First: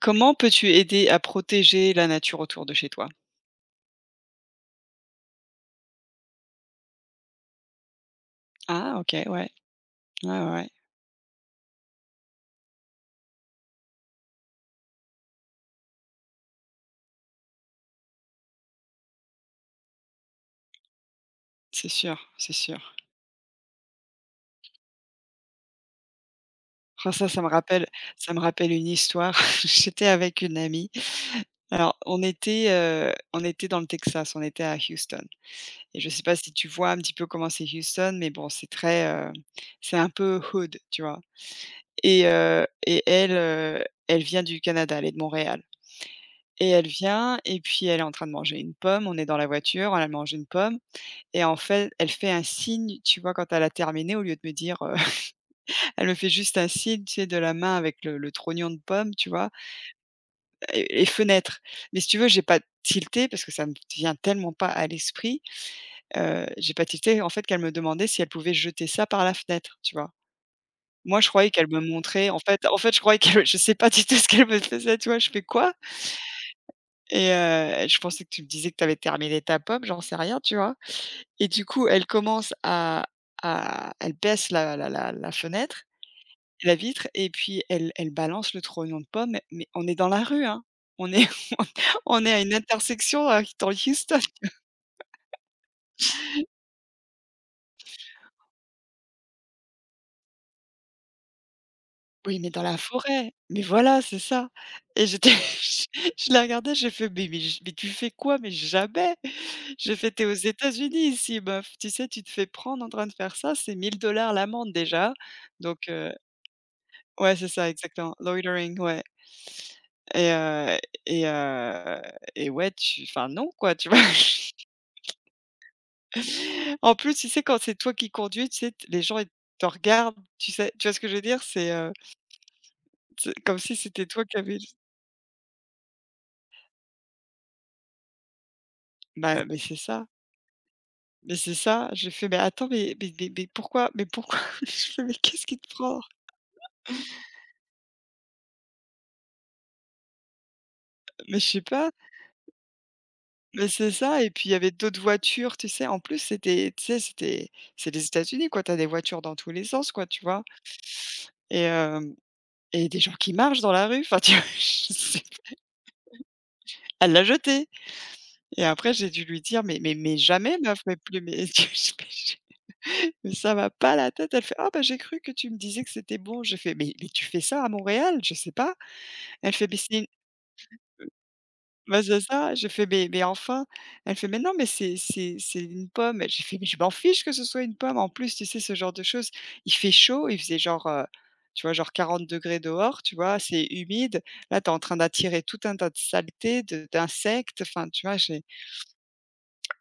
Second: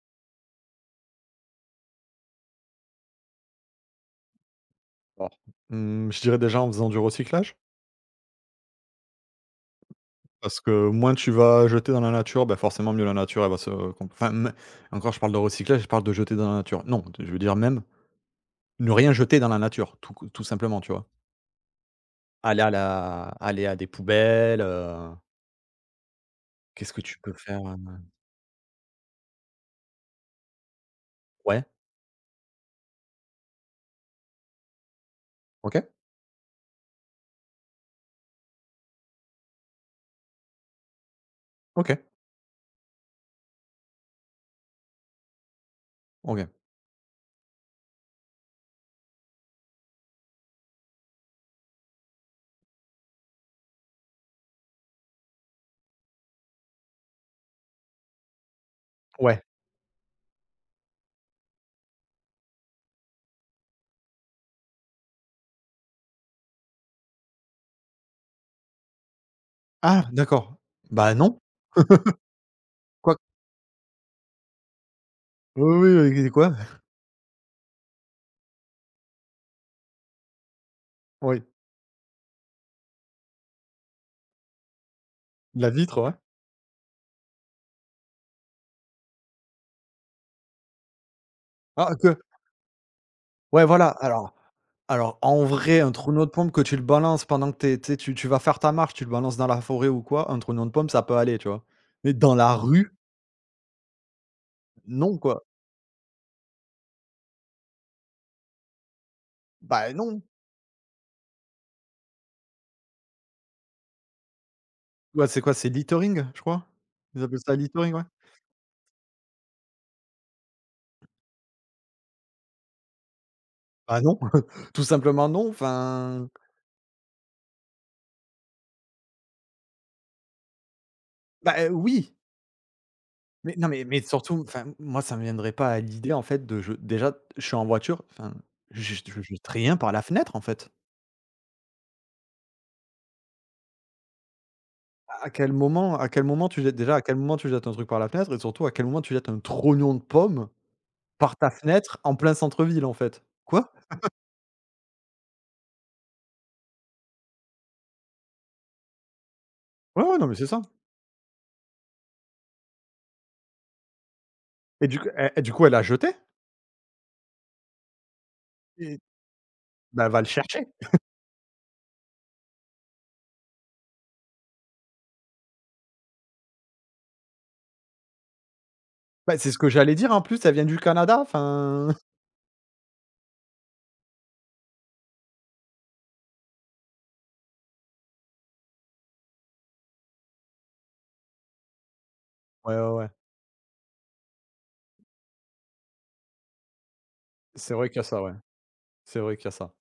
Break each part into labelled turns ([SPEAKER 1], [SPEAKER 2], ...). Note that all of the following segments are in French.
[SPEAKER 1] Comment peux-tu aider à protéger la nature autour de chez toi?
[SPEAKER 2] Alors, mmh, je dirais déjà en faisant du recyclage,
[SPEAKER 1] Ah OK, ouais. Ouais, ouais,
[SPEAKER 2] parce
[SPEAKER 1] ouais.
[SPEAKER 2] que moins tu vas jeter dans la nature, bah, forcément mieux la nature elle va se comp enfin, mais encore je parle de recyclage, je parle de jeter dans la nature. Non, je veux dire même ne rien jeter dans la nature, tout tout simplement, tu vois?
[SPEAKER 1] C'est sûr, c'est sûr.
[SPEAKER 2] Aller à des poubelles, qu'est-ce que
[SPEAKER 1] Ah
[SPEAKER 2] tu
[SPEAKER 1] ça,
[SPEAKER 2] peux
[SPEAKER 1] ça me
[SPEAKER 2] faire?
[SPEAKER 1] rappelle une histoire. J'étais avec une amie.
[SPEAKER 2] Ouais,
[SPEAKER 1] Alors on était dans le Texas, on était à Houston.
[SPEAKER 2] OK,
[SPEAKER 1] Et je sais pas si tu vois un petit peu comment c'est Houston, mais bon, c'est un peu hood, tu vois?
[SPEAKER 2] OK,
[SPEAKER 1] Et et elle vient du Canada, elle est de Montréal.
[SPEAKER 2] OK.
[SPEAKER 1] Et elle vient et puis elle est en train de manger une pomme, on est dans la voiture, elle mange une pomme. Et en fait, elle fait un signe, tu vois, quand elle a terminé, au lieu de me dire, elle me fait juste un signe, tu sais, de la main avec le trognon de pomme, tu
[SPEAKER 2] Ouais.
[SPEAKER 1] vois? Et fenêtre. Mais si tu veux, j'ai pas tilté parce que ça me vient tellement pas à l'esprit, j'ai pas tilté, en fait, qu'elle me demandait si elle pouvait jeter ça par la fenêtre, tu
[SPEAKER 2] Ah
[SPEAKER 1] vois?
[SPEAKER 2] d'accord. Bah
[SPEAKER 1] Moi, je
[SPEAKER 2] non.
[SPEAKER 1] croyais qu'elle me montrait en fait, je
[SPEAKER 2] Quoi?
[SPEAKER 1] croyais qu'elle je sais pas du tout ce qu'elle me faisait, tu vois? Je fais:
[SPEAKER 2] Oui,
[SPEAKER 1] «Quoi?»
[SPEAKER 2] oui, oui, quoi?
[SPEAKER 1] Et je pensais que tu me disais que tu avais terminé ta pomme, j'en sais rien, tu vois?
[SPEAKER 2] Oui.
[SPEAKER 1] Et du coup, elle commence à elle baisse la
[SPEAKER 2] De la
[SPEAKER 1] fenêtre,
[SPEAKER 2] vitre, ouais.
[SPEAKER 1] la vitre et puis elle balance le trognon de pomme, mais on est dans la rue, hein. On est
[SPEAKER 2] Ah que
[SPEAKER 1] on est à une intersection à
[SPEAKER 2] Ouais,
[SPEAKER 1] dans
[SPEAKER 2] voilà,
[SPEAKER 1] Houston.
[SPEAKER 2] alors, en vrai, un traîneau de pompe que tu le balances pendant que tu sais, tu vas faire ta marche, tu le balances dans la forêt ou quoi, un traîneau de pompe, ça peut aller, tu vois? Mais dans
[SPEAKER 1] Oui, mais
[SPEAKER 2] la
[SPEAKER 1] dans la
[SPEAKER 2] rue,
[SPEAKER 1] forêt. Mais voilà, c'est ça. Et
[SPEAKER 2] non,
[SPEAKER 1] j'étais
[SPEAKER 2] quoi.
[SPEAKER 1] je je la regardais, j'ai fait: «Mais tu fais quoi? Mais jamais!»
[SPEAKER 2] Bah,
[SPEAKER 1] J'ai fait:
[SPEAKER 2] non.
[SPEAKER 1] t'es aux États-Unis ici meuf, tu sais, tu te fais prendre en train de faire ça, c'est 1 000 dollars l'amende déjà,
[SPEAKER 2] Ouais, c'est quoi? C'est
[SPEAKER 1] donc euh,
[SPEAKER 2] littering, je crois? Ils
[SPEAKER 1] Ouais,
[SPEAKER 2] appellent
[SPEAKER 1] c'est
[SPEAKER 2] ça
[SPEAKER 1] ça,
[SPEAKER 2] littering, ouais.
[SPEAKER 1] exactement. Loitering, ouais. Et heu et et ouais, tu enfin non, quoi, tu vois?
[SPEAKER 2] Bah, non, tout simplement non, enfin,
[SPEAKER 1] En plus, tu sais, quand c'est toi qui conduis, tu sais, t les gens, ils te regardent, tu sais tu vois ce que je veux dire?
[SPEAKER 2] bah, oui,
[SPEAKER 1] C'est
[SPEAKER 2] mais
[SPEAKER 1] comme
[SPEAKER 2] non,
[SPEAKER 1] si
[SPEAKER 2] mais
[SPEAKER 1] c'était toi qui
[SPEAKER 2] surtout,
[SPEAKER 1] avais
[SPEAKER 2] enfin, moi, ça ne me viendrait pas à l'idée, en fait, de je déjà, je suis en voiture, enfin, je
[SPEAKER 1] bah,
[SPEAKER 2] jette
[SPEAKER 1] mais c'est
[SPEAKER 2] rien par la
[SPEAKER 1] ça,
[SPEAKER 2] fenêtre, en fait.
[SPEAKER 1] mais c'est ça. J'ai fait: «Mais attends, pourquoi?» Je fais: «Mais
[SPEAKER 2] À
[SPEAKER 1] qu'est-ce
[SPEAKER 2] quel
[SPEAKER 1] qui te
[SPEAKER 2] moment
[SPEAKER 1] prend?»
[SPEAKER 2] à quel moment tu jettes déjà, à quel moment tu jettes un truc par la fenêtre et surtout à quel moment tu jettes un trognon de pomme par
[SPEAKER 1] «Mais je
[SPEAKER 2] ta
[SPEAKER 1] sais pas,
[SPEAKER 2] fenêtre en plein centre-ville, en fait?
[SPEAKER 1] mais
[SPEAKER 2] Quoi?
[SPEAKER 1] c'est ça» et puis il y avait d'autres voitures, tu sais? En plus, c'était tu sais, c'est les États-Unis, quoi, t'as des voitures dans tous les sens,
[SPEAKER 2] Ouais,
[SPEAKER 1] quoi,
[SPEAKER 2] ouais,
[SPEAKER 1] tu
[SPEAKER 2] non, mais
[SPEAKER 1] vois?
[SPEAKER 2] c'est ça.
[SPEAKER 1] Et hem et des gens qui marchent dans la rue, enfin, tu vois?
[SPEAKER 2] et
[SPEAKER 1] Je
[SPEAKER 2] du coup
[SPEAKER 1] sais
[SPEAKER 2] et et
[SPEAKER 1] pas,
[SPEAKER 2] du coup, elle a jeté.
[SPEAKER 1] elle l'a jeté et après
[SPEAKER 2] Et
[SPEAKER 1] j'ai dû lui dire: «Mais mais
[SPEAKER 2] bah,
[SPEAKER 1] mais
[SPEAKER 2] va le
[SPEAKER 1] jamais
[SPEAKER 2] chercher.
[SPEAKER 1] meuf, mais plus mais mais ça va pas la tête». Elle fait: «Ah bah, j'ai cru que tu me disais que c'était bon». J'ai fait: «Mais tu fais ça à Montréal? Je sais pas».
[SPEAKER 2] Bah, c'est
[SPEAKER 1] Elle
[SPEAKER 2] ce
[SPEAKER 1] fait:
[SPEAKER 2] que
[SPEAKER 1] «Mais
[SPEAKER 2] j'allais
[SPEAKER 1] c'est
[SPEAKER 2] dire, en plus, ça vient du Canada, enfin.
[SPEAKER 1] Bah, c'est ça, j'ai fait: «Mais enfin!» elle fait: «Mais non, mais c'est une pomme». J'ai fait: «Mais je m'en fiche que ce soit une pomme, en plus, tu sais, ce genre de choses». Il fait chaud, il faisait tu vois, genre 40 degrés
[SPEAKER 2] Ouais, ouais,
[SPEAKER 1] dehors,
[SPEAKER 2] ouais,
[SPEAKER 1] tu vois? C'est humide. Là, tu es en train d'attirer tout un tas de saletés, de d'insectes,
[SPEAKER 2] c'est
[SPEAKER 1] enfin,
[SPEAKER 2] vrai qu'il y a
[SPEAKER 1] tu vois?
[SPEAKER 2] ça, ouais,
[SPEAKER 1] J'ai
[SPEAKER 2] c'est vrai qu'il y a ça.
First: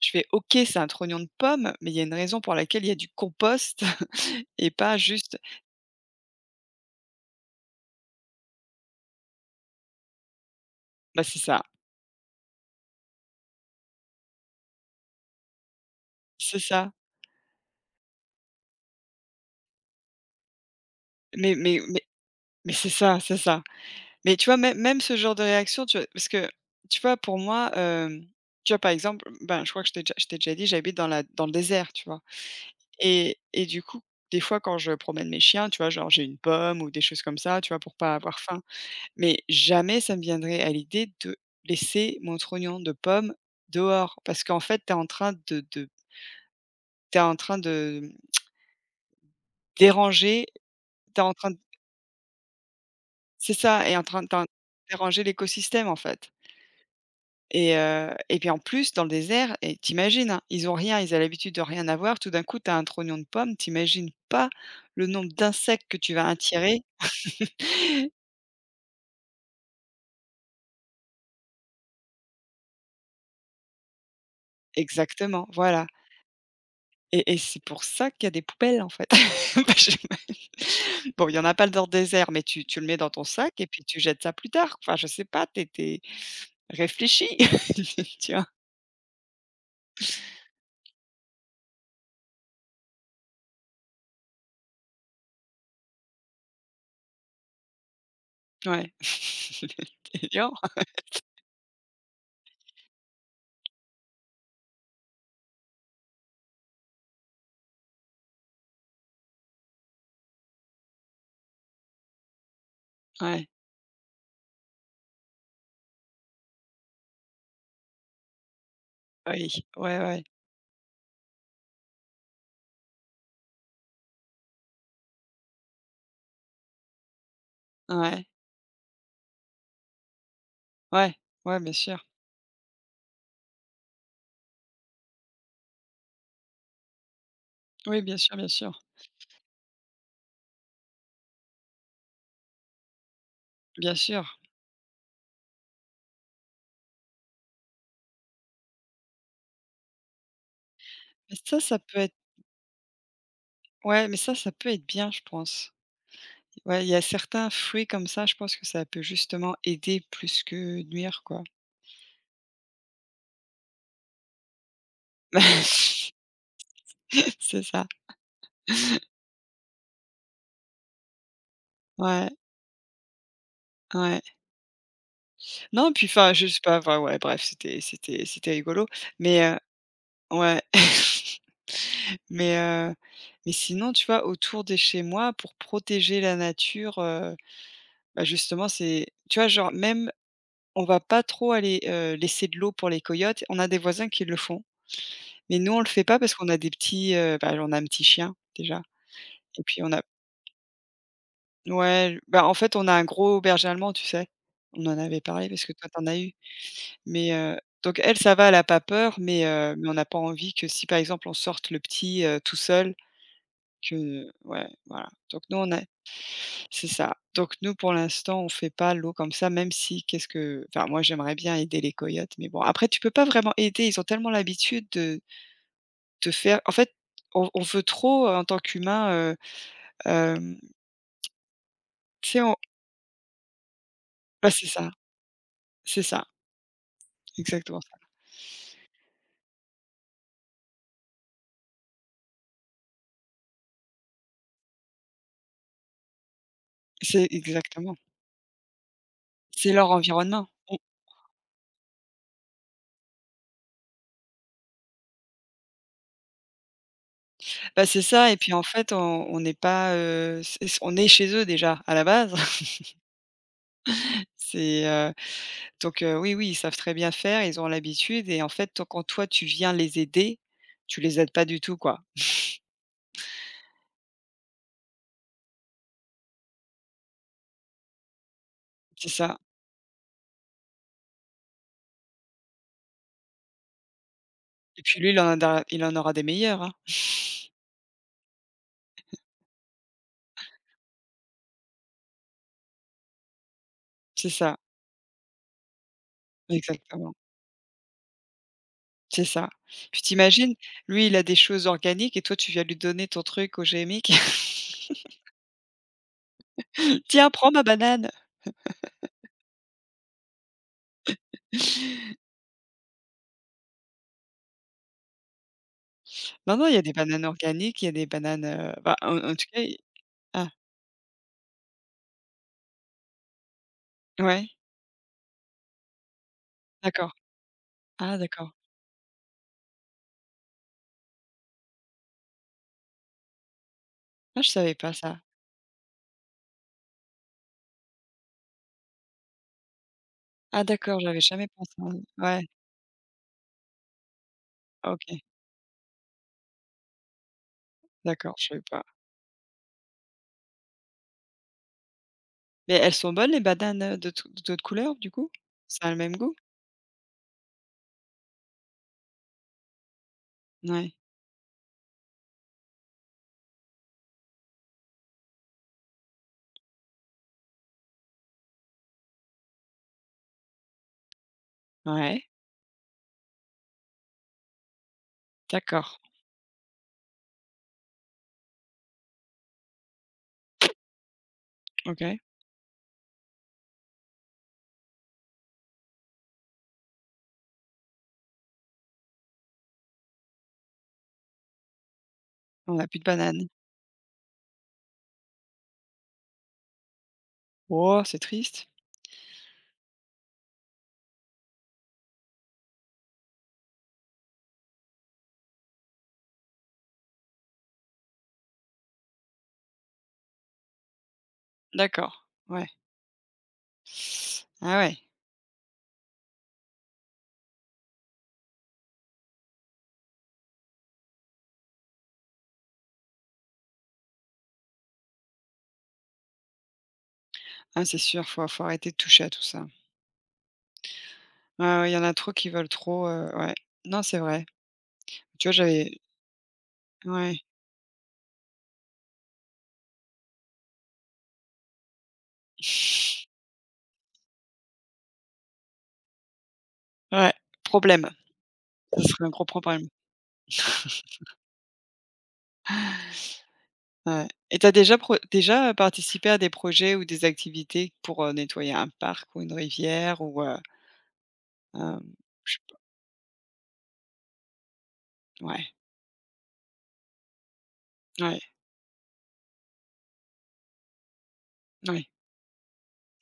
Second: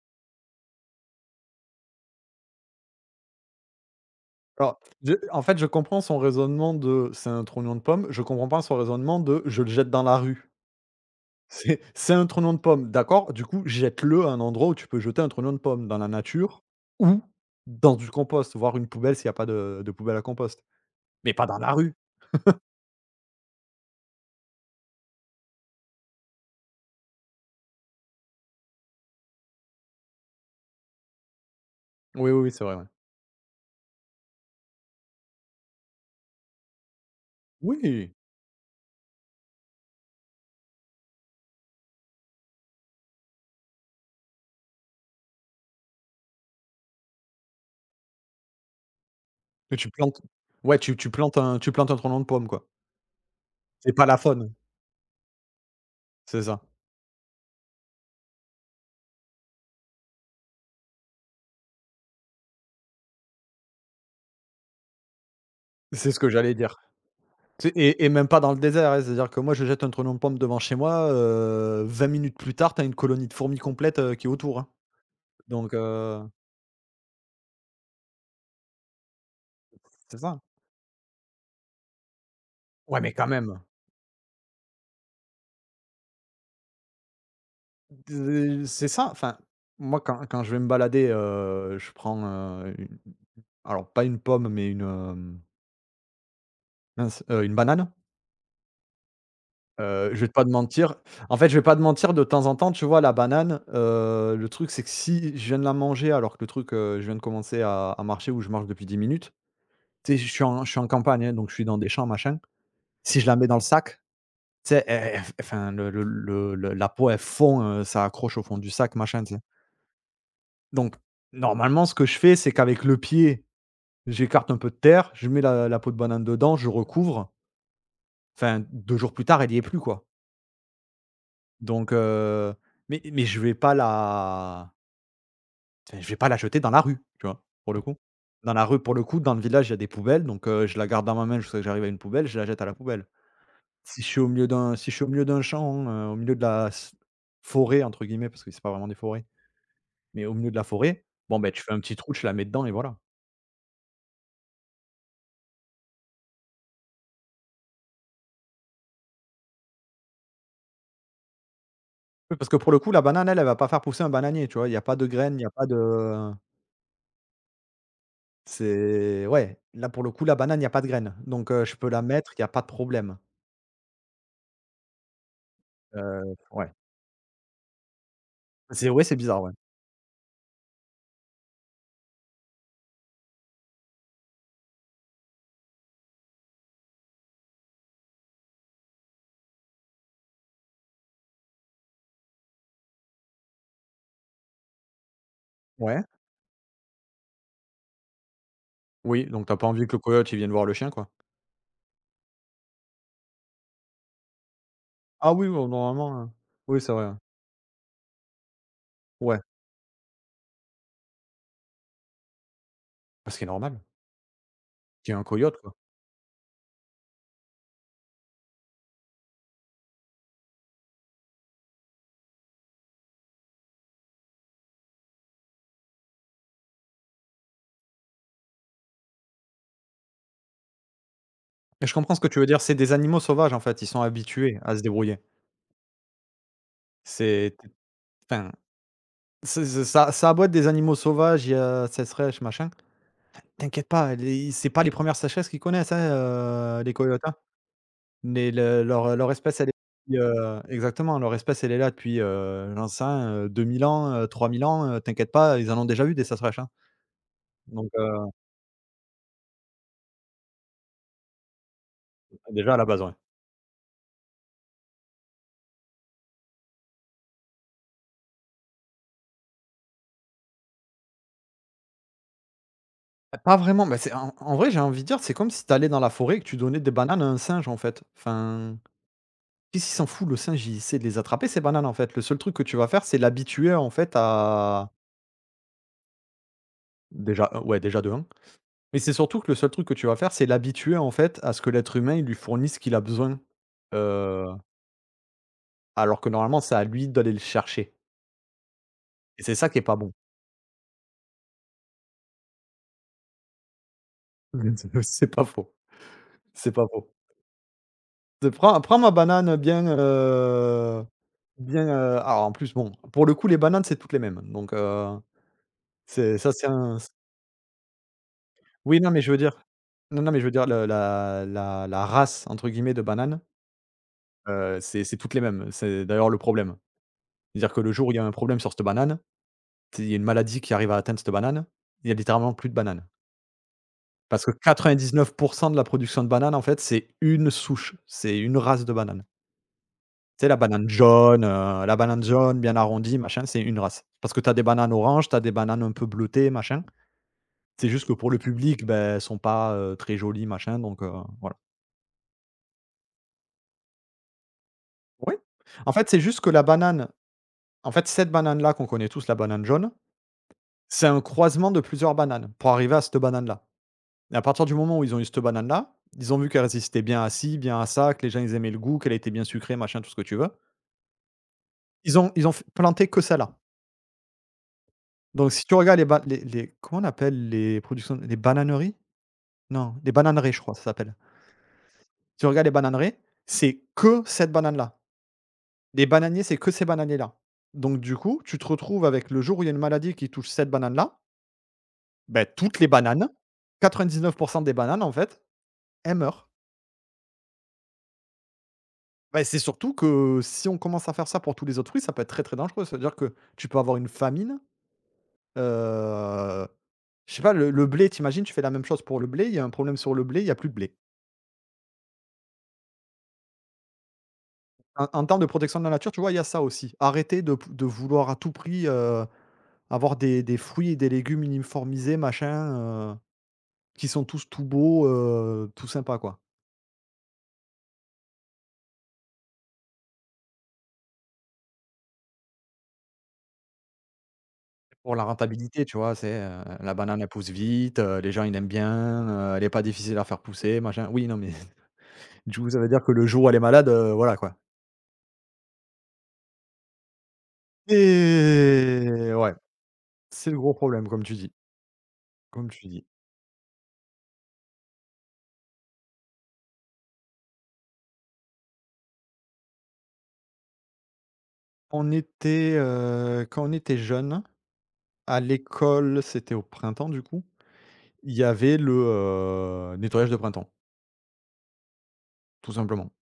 [SPEAKER 1] je fais: «OK, c'est un trognon de pomme, mais il y a une raison pour laquelle il y a du compost et
[SPEAKER 2] Alors,
[SPEAKER 1] pas
[SPEAKER 2] je
[SPEAKER 1] juste»
[SPEAKER 2] en fait, je comprends son raisonnement de: «C'est un trognon de pomme», je comprends pas son raisonnement de: «Je le jette dans la rue».
[SPEAKER 1] bah, c'est ça,
[SPEAKER 2] C'est un trognon de pomme, d'accord, du coup, jette-le à un endroit où tu peux jeter un trognon de pomme, dans la
[SPEAKER 1] c'est
[SPEAKER 2] nature
[SPEAKER 1] ça.
[SPEAKER 2] ou dans du compost, voire une poubelle s'il y a pas de poubelle à compost, mais pas
[SPEAKER 1] Mais
[SPEAKER 2] dans la
[SPEAKER 1] mais
[SPEAKER 2] rue.
[SPEAKER 1] mais mais c'est ça, c'est ça. Mais tu vois, même ce genre de réaction, tu vois? Parce que, tu vois, pour moi, tu vois, par exemple, ben, je crois que je t'ai déjà dit, j'habite dans le désert, tu vois?
[SPEAKER 2] Oui, oui, oui, c'est vrai, ouais.
[SPEAKER 1] Et du coup, des fois, quand je promène mes chiens, tu vois, genre, j'ai une pomme ou des choses comme ça, tu vois, pour
[SPEAKER 2] Oui.
[SPEAKER 1] pas avoir faim. Mais jamais ça me viendrait à l'idée de laisser mon trognon de pomme dehors parce qu'en fait, t'es en train de tu en train de
[SPEAKER 2] Et tu plantes,
[SPEAKER 1] déranger,
[SPEAKER 2] ouais, tu tu
[SPEAKER 1] t'es en
[SPEAKER 2] plantes
[SPEAKER 1] train de
[SPEAKER 2] un tu plantes un trognon de pomme, quoi.
[SPEAKER 1] c'est ça,
[SPEAKER 2] C'est
[SPEAKER 1] et en
[SPEAKER 2] pas la
[SPEAKER 1] train de es en
[SPEAKER 2] faune,
[SPEAKER 1] déranger l'écosystème, en fait.
[SPEAKER 2] c'est ça.
[SPEAKER 1] Et puis en plus dans le désert et tu hein, ils ont rien, ils ont l'habitude de rien avoir. Tout d'un coup, tu as un trognon de pomme, t'imagines pas le nombre d'insectes que
[SPEAKER 2] C'est
[SPEAKER 1] tu
[SPEAKER 2] ce
[SPEAKER 1] vas
[SPEAKER 2] que j'allais dire.
[SPEAKER 1] attirer.
[SPEAKER 2] Tu et Même pas dans le désert, hein, c'est-à-dire que moi, je jette un trognon de pomme devant chez moi, 20 minutes plus tard, t'as une colonie de fourmis complète, qui est autour, hein,
[SPEAKER 1] Exactement,
[SPEAKER 2] donc
[SPEAKER 1] voilà et c'est pour ça qu'il y a des poubelles, en fait. Bah,
[SPEAKER 2] c'est
[SPEAKER 1] j'imagine.
[SPEAKER 2] ça.
[SPEAKER 1] Bon, il y en a pas dans le désert, mais tu le mets
[SPEAKER 2] Ouais,
[SPEAKER 1] dans
[SPEAKER 2] mais
[SPEAKER 1] ton
[SPEAKER 2] quand
[SPEAKER 1] sac
[SPEAKER 2] même.
[SPEAKER 1] et puis tu jettes ça plus tard. Enfin, je sais pas, t'es réfléchi. es tu vois?
[SPEAKER 2] D C'est ça, enfin, moi quand je vais me balader, je prends, une alors pas une pomme, mais une, mince, une banane.
[SPEAKER 1] Ouais.
[SPEAKER 2] Je vais
[SPEAKER 1] C'est
[SPEAKER 2] pas
[SPEAKER 1] dur.
[SPEAKER 2] te mentir, en fait, je vais pas te mentir, de temps en temps, tu vois la banane, le truc c'est que si je viens de la manger alors que le truc, je viens de commencer à marcher ou je marche depuis 10 minutes, tu sais, je suis en campagne, hein, donc je suis dans des champs, machin. Si je la mets
[SPEAKER 1] Ouais,
[SPEAKER 2] dans le sac, tu sais, elle enfin le la peau elle fond, ça accroche au fond du sac, machin, tu sais?
[SPEAKER 1] oui, ouais, ouais.
[SPEAKER 2] Donc, normalement, ce que je fais, c'est qu'avec le pied, j'écarte un peu de terre, je mets la peau de banane dedans, je recouvre.
[SPEAKER 1] Ouais,
[SPEAKER 2] Enfin, 2 jours plus tard, elle y est plus, quoi.
[SPEAKER 1] ouais, ouais, bien
[SPEAKER 2] Donc,
[SPEAKER 1] sûr.
[SPEAKER 2] mais je vais pas la enfin, je vais pas la jeter dans la rue, tu vois? Pour le coup.
[SPEAKER 1] Oui, bien sûr, bien
[SPEAKER 2] Dans la
[SPEAKER 1] sûr.
[SPEAKER 2] rue, pour le coup, dans le village, il y a des poubelles, donc, je la garde dans ma main jusqu'à ce que j'arrive à une poubelle, je la jette à la poubelle.
[SPEAKER 1] Bien
[SPEAKER 2] Si je suis au
[SPEAKER 1] sûr.
[SPEAKER 2] milieu d'un si je suis au milieu d'un champ, au milieu de la s «forêt» entre guillemets, parce que c'est pas vraiment des forêts, mais au milieu de la forêt,
[SPEAKER 1] Mais
[SPEAKER 2] bon, ben
[SPEAKER 1] ça,
[SPEAKER 2] tu fais
[SPEAKER 1] ça
[SPEAKER 2] un petit
[SPEAKER 1] peut
[SPEAKER 2] trou,
[SPEAKER 1] être
[SPEAKER 2] tu la mets dedans et voilà.
[SPEAKER 1] ouais, mais ça peut être bien, je pense. Ouais, il y a certains fruits comme ça, je pense que ça peut justement aider plus que nuire, quoi.
[SPEAKER 2] Oui, parce que pour le coup, la banane, elle, elle va pas faire pousser un bananier, tu vois? Il y a pas de graines, il y a pas de
[SPEAKER 1] C'est ça.
[SPEAKER 2] c'est ouais, là, pour le coup, la banane, il y a pas de graines, donc je peux la
[SPEAKER 1] Ouais,
[SPEAKER 2] mettre, il y a pas de problème.
[SPEAKER 1] ouais. Non, puis enfin,
[SPEAKER 2] Heu,
[SPEAKER 1] je sais
[SPEAKER 2] ouais.
[SPEAKER 1] pas, enfin, ouais, bref, c'était rigolo.
[SPEAKER 2] C'est Ouais, c'est
[SPEAKER 1] Mais
[SPEAKER 2] bizarre, ouais.
[SPEAKER 1] heu, ouais. Mais heu, mais sinon, tu vois, autour de chez moi, pour protéger la nature, bah, justement, c'est tu vois, genre, même on va pas trop aller, laisser de l'eau pour les coyotes. On a des voisins qui le font. Mais nous, on le
[SPEAKER 2] Ouais,
[SPEAKER 1] fait pas parce qu'on a des petits, bah, on a un petit chien déjà
[SPEAKER 2] oui, donc t'as
[SPEAKER 1] et
[SPEAKER 2] pas
[SPEAKER 1] puis
[SPEAKER 2] envie
[SPEAKER 1] on
[SPEAKER 2] que le
[SPEAKER 1] a
[SPEAKER 2] coyote, il vienne voir le chien, quoi?
[SPEAKER 1] ouais, bah, en fait, on a un gros berger allemand, tu sais? On en avait
[SPEAKER 2] Ah
[SPEAKER 1] parlé
[SPEAKER 2] oui,
[SPEAKER 1] parce
[SPEAKER 2] bon,
[SPEAKER 1] que toi, t'en as
[SPEAKER 2] normalement,
[SPEAKER 1] eu,
[SPEAKER 2] oui, c'est vrai, ouais.
[SPEAKER 1] mais heu, donc elle, ça va, elle a pas peur,
[SPEAKER 2] Ouais,
[SPEAKER 1] mais on n'a pas envie que si, par exemple, on sorte le petit, tout seul
[SPEAKER 2] bah, ce qui est normal,
[SPEAKER 1] que ouais, voilà.
[SPEAKER 2] qu'il y ait un
[SPEAKER 1] Donc
[SPEAKER 2] coyote,
[SPEAKER 1] nous, on
[SPEAKER 2] quoi.
[SPEAKER 1] a c'est ça. Donc nous, pour l'instant, on fait pas l'eau comme ça, même si qu'est-ce que enfin, moi, j'aimerais bien aider les coyotes, mais bon, après, tu peux pas vraiment aider. Ils ont tellement l'habitude de te faire en fait, on veut trop, en tant qu'humain. Hem,
[SPEAKER 2] Mais je comprends ce que
[SPEAKER 1] tu
[SPEAKER 2] tu
[SPEAKER 1] sais
[SPEAKER 2] veux
[SPEAKER 1] on
[SPEAKER 2] dire, c'est des animaux sauvages, en fait, ils sont
[SPEAKER 1] bah,
[SPEAKER 2] habitués à se débrouiller.
[SPEAKER 1] c'est ça,
[SPEAKER 2] C'est
[SPEAKER 1] exactement ça.
[SPEAKER 2] Enfin, c'est ça. Ça a beau être des animaux sauvages, il y a sécheresse, machin. T'inquiète pas, les c'est pas les premières res sécheresses qu'ils connaissent, hein, les coyotes,
[SPEAKER 1] C'est exactement.
[SPEAKER 2] mais le
[SPEAKER 1] C'est leur environnement.
[SPEAKER 2] depuis,
[SPEAKER 1] On
[SPEAKER 2] leur espèce, elle est là depuis, j'en sais rien, 2000 ans, 3000 ans, t'inquiète pas, ils en ont déjà eu des sécheresses, hein,
[SPEAKER 1] bah,
[SPEAKER 2] donc
[SPEAKER 1] c'est ça et puis en fait on n'est pas, c on est chez eux déjà à la base.
[SPEAKER 2] déjà à la base, ouais.
[SPEAKER 1] C'est, donc oui, oui, ils savent très bien faire, ils ont l'habitude et en fait tant quand toi tu viens les aider, tu les aides pas du tout quoi.
[SPEAKER 2] Pas vraiment, bah, c'est en vrai, j'ai envie de dire, c'est comme si t'allais dans la forêt et que tu donnais des bananes à un singe, en fait. Enfin,
[SPEAKER 1] C'est ça
[SPEAKER 2] qu'est-ce qu'il s'en fout le singe, il sait de les attraper ces bananes, en fait. Le seul truc que tu vas faire, c'est l'habituer, en fait,
[SPEAKER 1] et
[SPEAKER 2] à
[SPEAKER 1] puis lui il en a il en aura des meilleurs, hein.
[SPEAKER 2] déjà, ouais, déjà de 1. Mais c'est surtout que le seul truc que tu vas faire, c'est l'habituer, en fait, à ce que l'être humain, il lui fournisse ce qu'il a besoin,
[SPEAKER 1] C'est
[SPEAKER 2] heu,
[SPEAKER 1] ça,
[SPEAKER 2] alors que normalement, c'est à lui
[SPEAKER 1] exactement,
[SPEAKER 2] d'aller le chercher
[SPEAKER 1] c'est
[SPEAKER 2] et
[SPEAKER 1] ça.
[SPEAKER 2] c'est ça qui est pas
[SPEAKER 1] Puis
[SPEAKER 2] bon.
[SPEAKER 1] t'imagines lui il a des choses organiques et toi tu viens lui donner ton truc au OGMIC.
[SPEAKER 2] C'est pas faux, c'est pas faux.
[SPEAKER 1] «Tiens, prends ma banane!»
[SPEAKER 2] De prends ma banane bien, bien, alors en plus, bon, pour le coup, les bananes, c'est toutes les mêmes, donc c'est ça,
[SPEAKER 1] Non, non,
[SPEAKER 2] c'est
[SPEAKER 1] il y a des
[SPEAKER 2] un
[SPEAKER 1] bananes organiques, il y a des bananes, bah,
[SPEAKER 2] oui, non,
[SPEAKER 1] en
[SPEAKER 2] mais je veux
[SPEAKER 1] tout
[SPEAKER 2] dire
[SPEAKER 1] cas, i
[SPEAKER 2] non, non, mais je
[SPEAKER 1] ah,
[SPEAKER 2] veux dire le la la la «race» entre guillemets de banane,
[SPEAKER 1] ouais,
[SPEAKER 2] c'est toutes les mêmes. C'est d'ailleurs le problème.
[SPEAKER 1] d'accord.
[SPEAKER 2] C'est-à-dire que le jour où il
[SPEAKER 1] Ah
[SPEAKER 2] y a un
[SPEAKER 1] d'accord.
[SPEAKER 2] problème sur cette banane Tu Il y a une maladie qui arrive à atteindre cette banane, il y a littéralement plus de bananes.
[SPEAKER 1] Ah,
[SPEAKER 2] Parce
[SPEAKER 1] je
[SPEAKER 2] que
[SPEAKER 1] savais pas ça.
[SPEAKER 2] 99 de la production de bananes, en fait, c'est une souche, c'est une race de banane. C'est
[SPEAKER 1] Ah d'accord, j'avais jamais pensé en
[SPEAKER 2] la banane
[SPEAKER 1] ouais,
[SPEAKER 2] jaune bien arrondie, machin, c'est une race. Parce que tu as des bananes
[SPEAKER 1] OK,
[SPEAKER 2] oranges, tu as des bananes un peu bleutées, machin. C'est juste que pour
[SPEAKER 1] d'accord,
[SPEAKER 2] le
[SPEAKER 1] je savais pas.
[SPEAKER 2] public, ben, elles sont pas, très jolies, machin, donc voilà.
[SPEAKER 1] Mais elles sont bonnes les bananes, de toutes de couleurs, du coup?
[SPEAKER 2] Oui,
[SPEAKER 1] Ça a
[SPEAKER 2] en
[SPEAKER 1] le
[SPEAKER 2] fait,
[SPEAKER 1] même
[SPEAKER 2] c'est
[SPEAKER 1] goût?
[SPEAKER 2] juste que la banane en fait, cette banane-là qu'on connaît tous, la banane jaune,
[SPEAKER 1] Ouais.
[SPEAKER 2] c'est un croisement de plusieurs bananes pour arriver à cette banane-là. Et à partir du moment où ils ont eu cette banane-là, ils ont vu qu'elle résistait bien à ci, bien à ça, que les gens ils aimaient le goût, qu'elle était bien sucrée, machin, tout ce que tu veux. Ils
[SPEAKER 1] Ouais,
[SPEAKER 2] ont ils ont f planté que celle-là. Donc si tu regardes
[SPEAKER 1] d'accord,
[SPEAKER 2] les ba les comment on appelle les productions les bananeries? Non, les bananeries, je crois ça s'appelle.
[SPEAKER 1] OK.
[SPEAKER 2] Si tu regardes les bananeries, c'est que cette banane-là. Les bananiers, c'est que ces bananiers-là. Donc du coup, tu te retrouves avec le jour où il y a une maladie qui touche cette banane-là, ben
[SPEAKER 1] On
[SPEAKER 2] toutes
[SPEAKER 1] a
[SPEAKER 2] les
[SPEAKER 1] plus de
[SPEAKER 2] bananes,
[SPEAKER 1] bananes.
[SPEAKER 2] 99 des bananes en fait, elles meurent.
[SPEAKER 1] Oh, c'est triste.
[SPEAKER 2] Bah, c'est surtout que si on commence à faire ça pour tous les autres fruits, ça peut être très, très dangereux. C'est à dire que tu peux avoir une famine, heu, je sais pas, le blé. T'imagines, tu fais la même chose pour le blé, il y a un problème sur le blé, il y a plus de blé.
[SPEAKER 1] D'accord, ouais. Ah ouais.
[SPEAKER 2] En termes de protection de la nature, tu vois, il y a ça aussi. Arrêter de vouloir à tout prix, avoir des fruits et des légumes uniformisés, machin, qui sont tous tout beaux, tout sympas, quoi.
[SPEAKER 1] Ah, c'est sûr, faut arrêter de toucher à tout ça. Ouais, ouais, il y en a trop qui veulent trop, ouais. Non, c'est vrai.
[SPEAKER 2] Pour la
[SPEAKER 1] Tu vois,
[SPEAKER 2] rentabilité, tu
[SPEAKER 1] j'avais
[SPEAKER 2] vois, la banane, elle
[SPEAKER 1] ouais.
[SPEAKER 2] pousse vite, les gens, ils aiment bien, elle est pas difficile à faire pousser, machin. Oui, non, mais du coup, ça veut dire que le jour où elle est malade, voilà quoi.
[SPEAKER 1] Ouais, problème. Ce serait un
[SPEAKER 2] Et
[SPEAKER 1] gros
[SPEAKER 2] ouais,
[SPEAKER 1] problème.
[SPEAKER 2] c'est le gros problème comme tu dis, comme tu dis.
[SPEAKER 1] Ouais et tu as déjà pro déjà participé à des projets ou des activités pour, nettoyer un parc ou une rivière ou, hem,
[SPEAKER 2] On
[SPEAKER 1] je sais
[SPEAKER 2] était,
[SPEAKER 1] pas.
[SPEAKER 2] quand on était jeunes, à
[SPEAKER 1] Ouais,
[SPEAKER 2] l'école, c'était au printemps du coup, il y
[SPEAKER 1] ouais,
[SPEAKER 2] avait le, nettoyage de printemps,
[SPEAKER 1] ouais.
[SPEAKER 2] tout simplement.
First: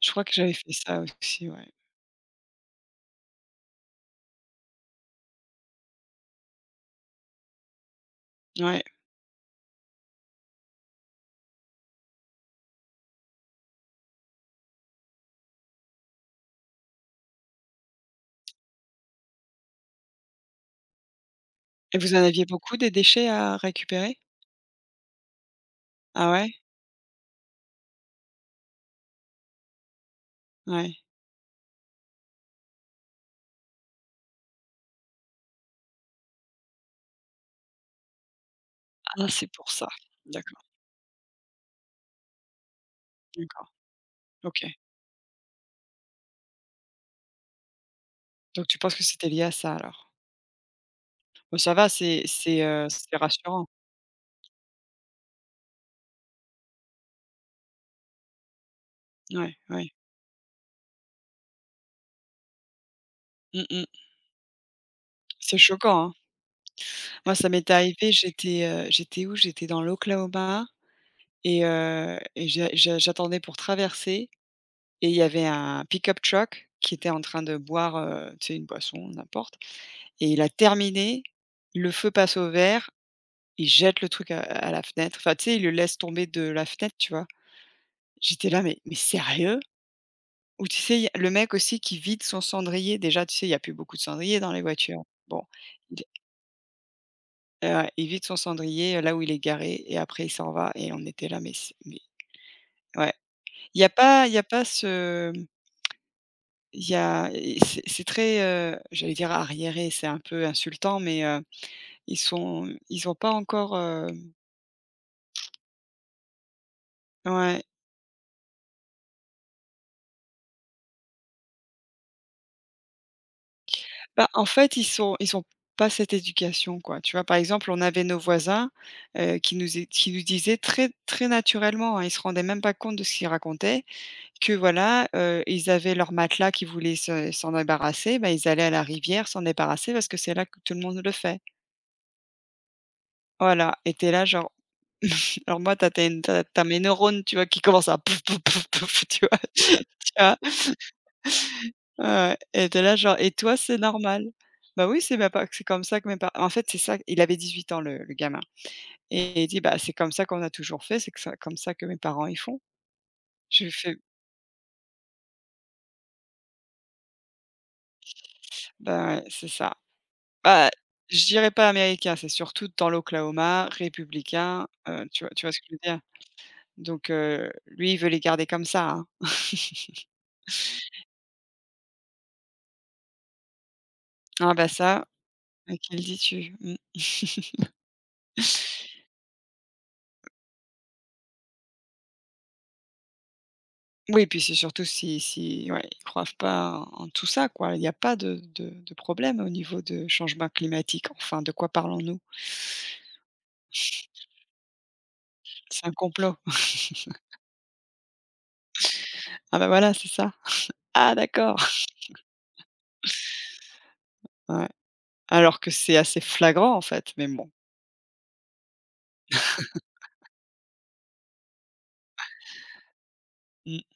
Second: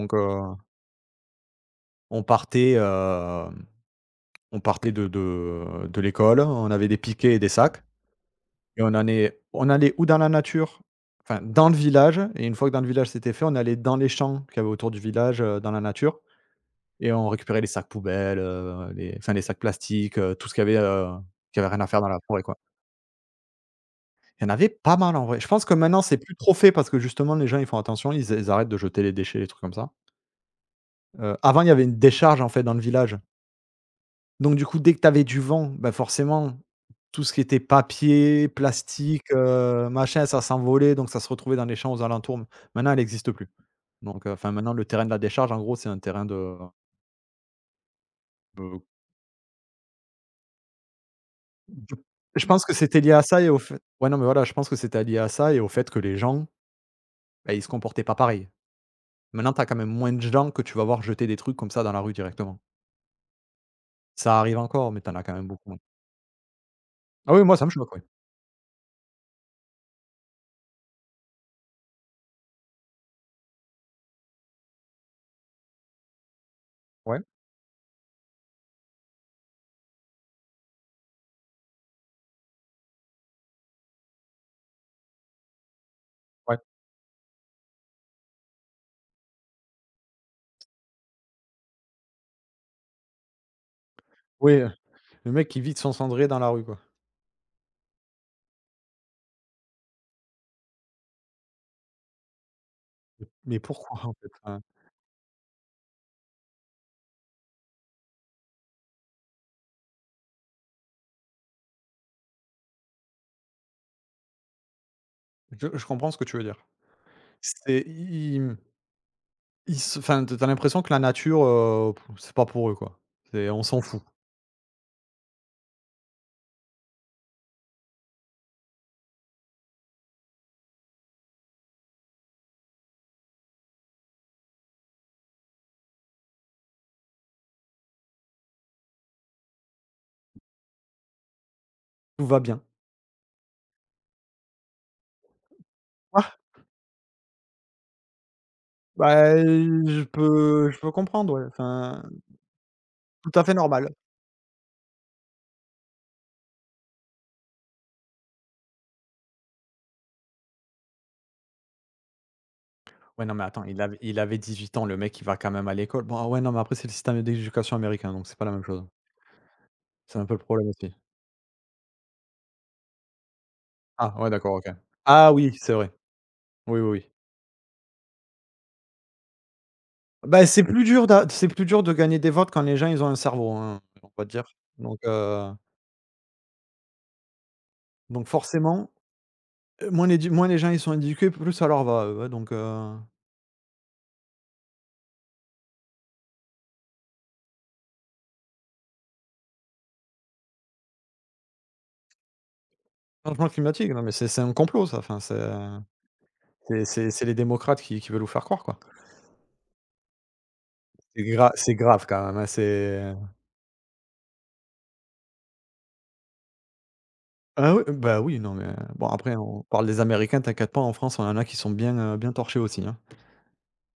[SPEAKER 1] Je crois que j'avais fait ça aussi, ouais.
[SPEAKER 2] on partait, on partait de l'école, on avait des piquets et des sacs et
[SPEAKER 1] Ouais
[SPEAKER 2] on allait ou dans la nature, enfin dans le village et une fois que dans le village c'était fait, on allait dans les champs qu'il y avait autour du village, dans la nature. Et on récupérait les sacs poubelles, les enfin les sacs plastiques, tout ce qu'il y avait, qui avait rien à
[SPEAKER 1] et
[SPEAKER 2] faire dans
[SPEAKER 1] vous
[SPEAKER 2] la
[SPEAKER 1] en
[SPEAKER 2] forêt,
[SPEAKER 1] aviez
[SPEAKER 2] quoi.
[SPEAKER 1] beaucoup des déchets à récupérer?
[SPEAKER 2] Il y en avait pas mal en vrai. Je pense que maintenant c'est
[SPEAKER 1] Ah
[SPEAKER 2] plus
[SPEAKER 1] ouais?
[SPEAKER 2] trop fait parce que justement les gens ils font attention, ils arrêtent de jeter les déchets, les trucs comme ça.
[SPEAKER 1] Ouais.
[SPEAKER 2] Avant il y avait une décharge en fait dans le village. Donc du coup dès que tu avais du vent, bah, forcément tout ce qui était papier,
[SPEAKER 1] Ah
[SPEAKER 2] plastique,
[SPEAKER 1] c'est pour ça.
[SPEAKER 2] machin, ça
[SPEAKER 1] D'accord,
[SPEAKER 2] s'envolait donc ça se retrouvait dans les champs aux alentours. Maintenant elle n'existe plus.
[SPEAKER 1] d'accord.
[SPEAKER 2] Donc, enfin
[SPEAKER 1] OK.
[SPEAKER 2] maintenant le terrain de la décharge en gros c'est un terrain
[SPEAKER 1] Donc tu
[SPEAKER 2] de
[SPEAKER 1] penses que c'était lié à ça alors? Bon, ça va,
[SPEAKER 2] Du Je pense que c'était lié
[SPEAKER 1] c'est
[SPEAKER 2] à ça et au
[SPEAKER 1] rassurant.
[SPEAKER 2] fait ouais, non, mais voilà, je pense que c'était lié à ça et au fait que les gens, bah, ils se comportaient pas pareil. Maintenant,
[SPEAKER 1] Ouais,
[SPEAKER 2] t'as quand même
[SPEAKER 1] ouais.
[SPEAKER 2] moins de gens que tu vas voir jeter des trucs comme ça dans la rue directement.
[SPEAKER 1] Mmh mh.
[SPEAKER 2] Ça arrive encore, mais t'en as quand même
[SPEAKER 1] C'est
[SPEAKER 2] beaucoup moins.
[SPEAKER 1] choquant, hein? Moi,
[SPEAKER 2] Ah oui,
[SPEAKER 1] ça
[SPEAKER 2] moi, ça
[SPEAKER 1] m'est
[SPEAKER 2] me choque, oui.
[SPEAKER 1] arrivé, j'étais où? J'étais dans l'Oklahoma et et j'attendais pour traverser et il y avait un pick-up truck qui était en
[SPEAKER 2] Ouais,
[SPEAKER 1] train de boire, tu sais, une boisson, n'importe et il a terminé, le feu passe au vert, il jette le truc à la fenêtre. Enfin, tu sais, il le laisse tomber de
[SPEAKER 2] ouais.
[SPEAKER 1] la fenêtre, tu vois? J'étais là: «Mais sérieux?» ou tu sais, il y a le mec aussi qui vide son cendrier. Déjà, tu sais, il y a plus beaucoup de cendriers dans
[SPEAKER 2] Oui.
[SPEAKER 1] les voitures.
[SPEAKER 2] Le
[SPEAKER 1] Bon,
[SPEAKER 2] mec qui vide son cendrier dans la rue, quoi.
[SPEAKER 1] Il vide son cendrier, là où il est garé et après il s'en va et on était là, mais c'est mais ouais.
[SPEAKER 2] Mais pourquoi, en fait?
[SPEAKER 1] Il y a
[SPEAKER 2] Enfin,
[SPEAKER 1] pas ce, il y a et c'est très, j'allais dire arriéré, c'est un peu insultant, mais ils ont pas encore, hem
[SPEAKER 2] je comprends ce que tu veux dire.
[SPEAKER 1] ouais.
[SPEAKER 2] C'est i i mmh, ils se Enfin, t'as l'impression que la nature, c'est pas pour eux, quoi. C'est on s'en fout,
[SPEAKER 1] Bah, en fait, ils ont pas cette éducation, quoi. Tu vois? Par exemple, on avait nos voisins, qui nous disaient très très naturellement, hein, ils se rendaient même pas compte de ce qu'ils racontaient, que voilà, ils avaient leur matelas qui voulaient se s'en débarrasser, ben ils allaient à la rivière s'en débarrasser parce que c'est là que tout le monde le fait.
[SPEAKER 2] tout va bien.
[SPEAKER 1] Voilà et tu là genre alors moi t'as as une tu
[SPEAKER 2] Ah,
[SPEAKER 1] as mes neurones, tu vois, qui commencent à pouf, pouf, pouf, pouf, tu
[SPEAKER 2] bah,
[SPEAKER 1] vois?
[SPEAKER 2] je
[SPEAKER 1] Tu vois?
[SPEAKER 2] peux je peux comprendre, ouais, enfin.
[SPEAKER 1] Ouais, ouais et tu là genre: «Et
[SPEAKER 2] Tout à fait
[SPEAKER 1] toi, c'est
[SPEAKER 2] normal.
[SPEAKER 1] normal?» «Bah oui, c'est ma pa c'est comme ça que mes parents. En fait, c'est ça il avait 18 ans le gamin et il dit: «Bah, c'est comme ça qu'on a toujours fait, c'est que ça comme ça que mes parents, ils font».
[SPEAKER 2] Ouais, non, mais attends,
[SPEAKER 1] Je
[SPEAKER 2] il
[SPEAKER 1] fais:
[SPEAKER 2] avait il avait 18 ans, le mec, il va quand même à l'école. Bon, ah ouais, non, mais après, c'est le système d'éducation américain, donc c'est pas la même chose.
[SPEAKER 1] «Bah ouais, c'est ça».
[SPEAKER 2] C'est un peu le problème
[SPEAKER 1] Bah,
[SPEAKER 2] aussi.
[SPEAKER 1] je dirais pas américain, c'est surtout dans l'Oklahoma,
[SPEAKER 2] Ah, ouais, d'accord,
[SPEAKER 1] républicain,
[SPEAKER 2] OK. Ah
[SPEAKER 1] tu vois
[SPEAKER 2] oui,
[SPEAKER 1] ce que
[SPEAKER 2] c'est
[SPEAKER 1] je veux
[SPEAKER 2] vrai.
[SPEAKER 1] dire?
[SPEAKER 2] Oui, oui,
[SPEAKER 1] Donc
[SPEAKER 2] oui.
[SPEAKER 1] lui, il veut les garder comme ça, hein.
[SPEAKER 2] Bah, c'est plus dur de gagner des votes quand les gens, ils ont un cerveau, hein, on va dire.
[SPEAKER 1] Ah bah
[SPEAKER 2] Donc,
[SPEAKER 1] ça, à qui le dis-tu? Mmh.
[SPEAKER 2] donc forcément, moins les gens, ils sont éduqués, plus ça leur va, eux, hein, donc
[SPEAKER 1] Oui, puis c'est surtout si ouais, ils croient pas en tout ça, quoi. Il y a pas de problème au niveau de changement climatique. Enfin, de quoi parlons-nous?
[SPEAKER 2] changement climatique, non, mais c'est un complot, ça, enfin, c'est
[SPEAKER 1] C'est un complot.
[SPEAKER 2] c'est c'est c'est les démocrates qui veulent vous faire croire, quoi.
[SPEAKER 1] Ah bah voilà, c'est ça. Ah d'accord.
[SPEAKER 2] C'est grave quand même, hein, c'est.
[SPEAKER 1] Ouais. Alors que c'est assez flagrant, en fait, mais bon.
[SPEAKER 2] Ah oui, bah oui, non mais bon après on parle des Américains, t'inquiète pas en France, on en a qui sont bien, bien torchés aussi, hein.
[SPEAKER 1] Mmh.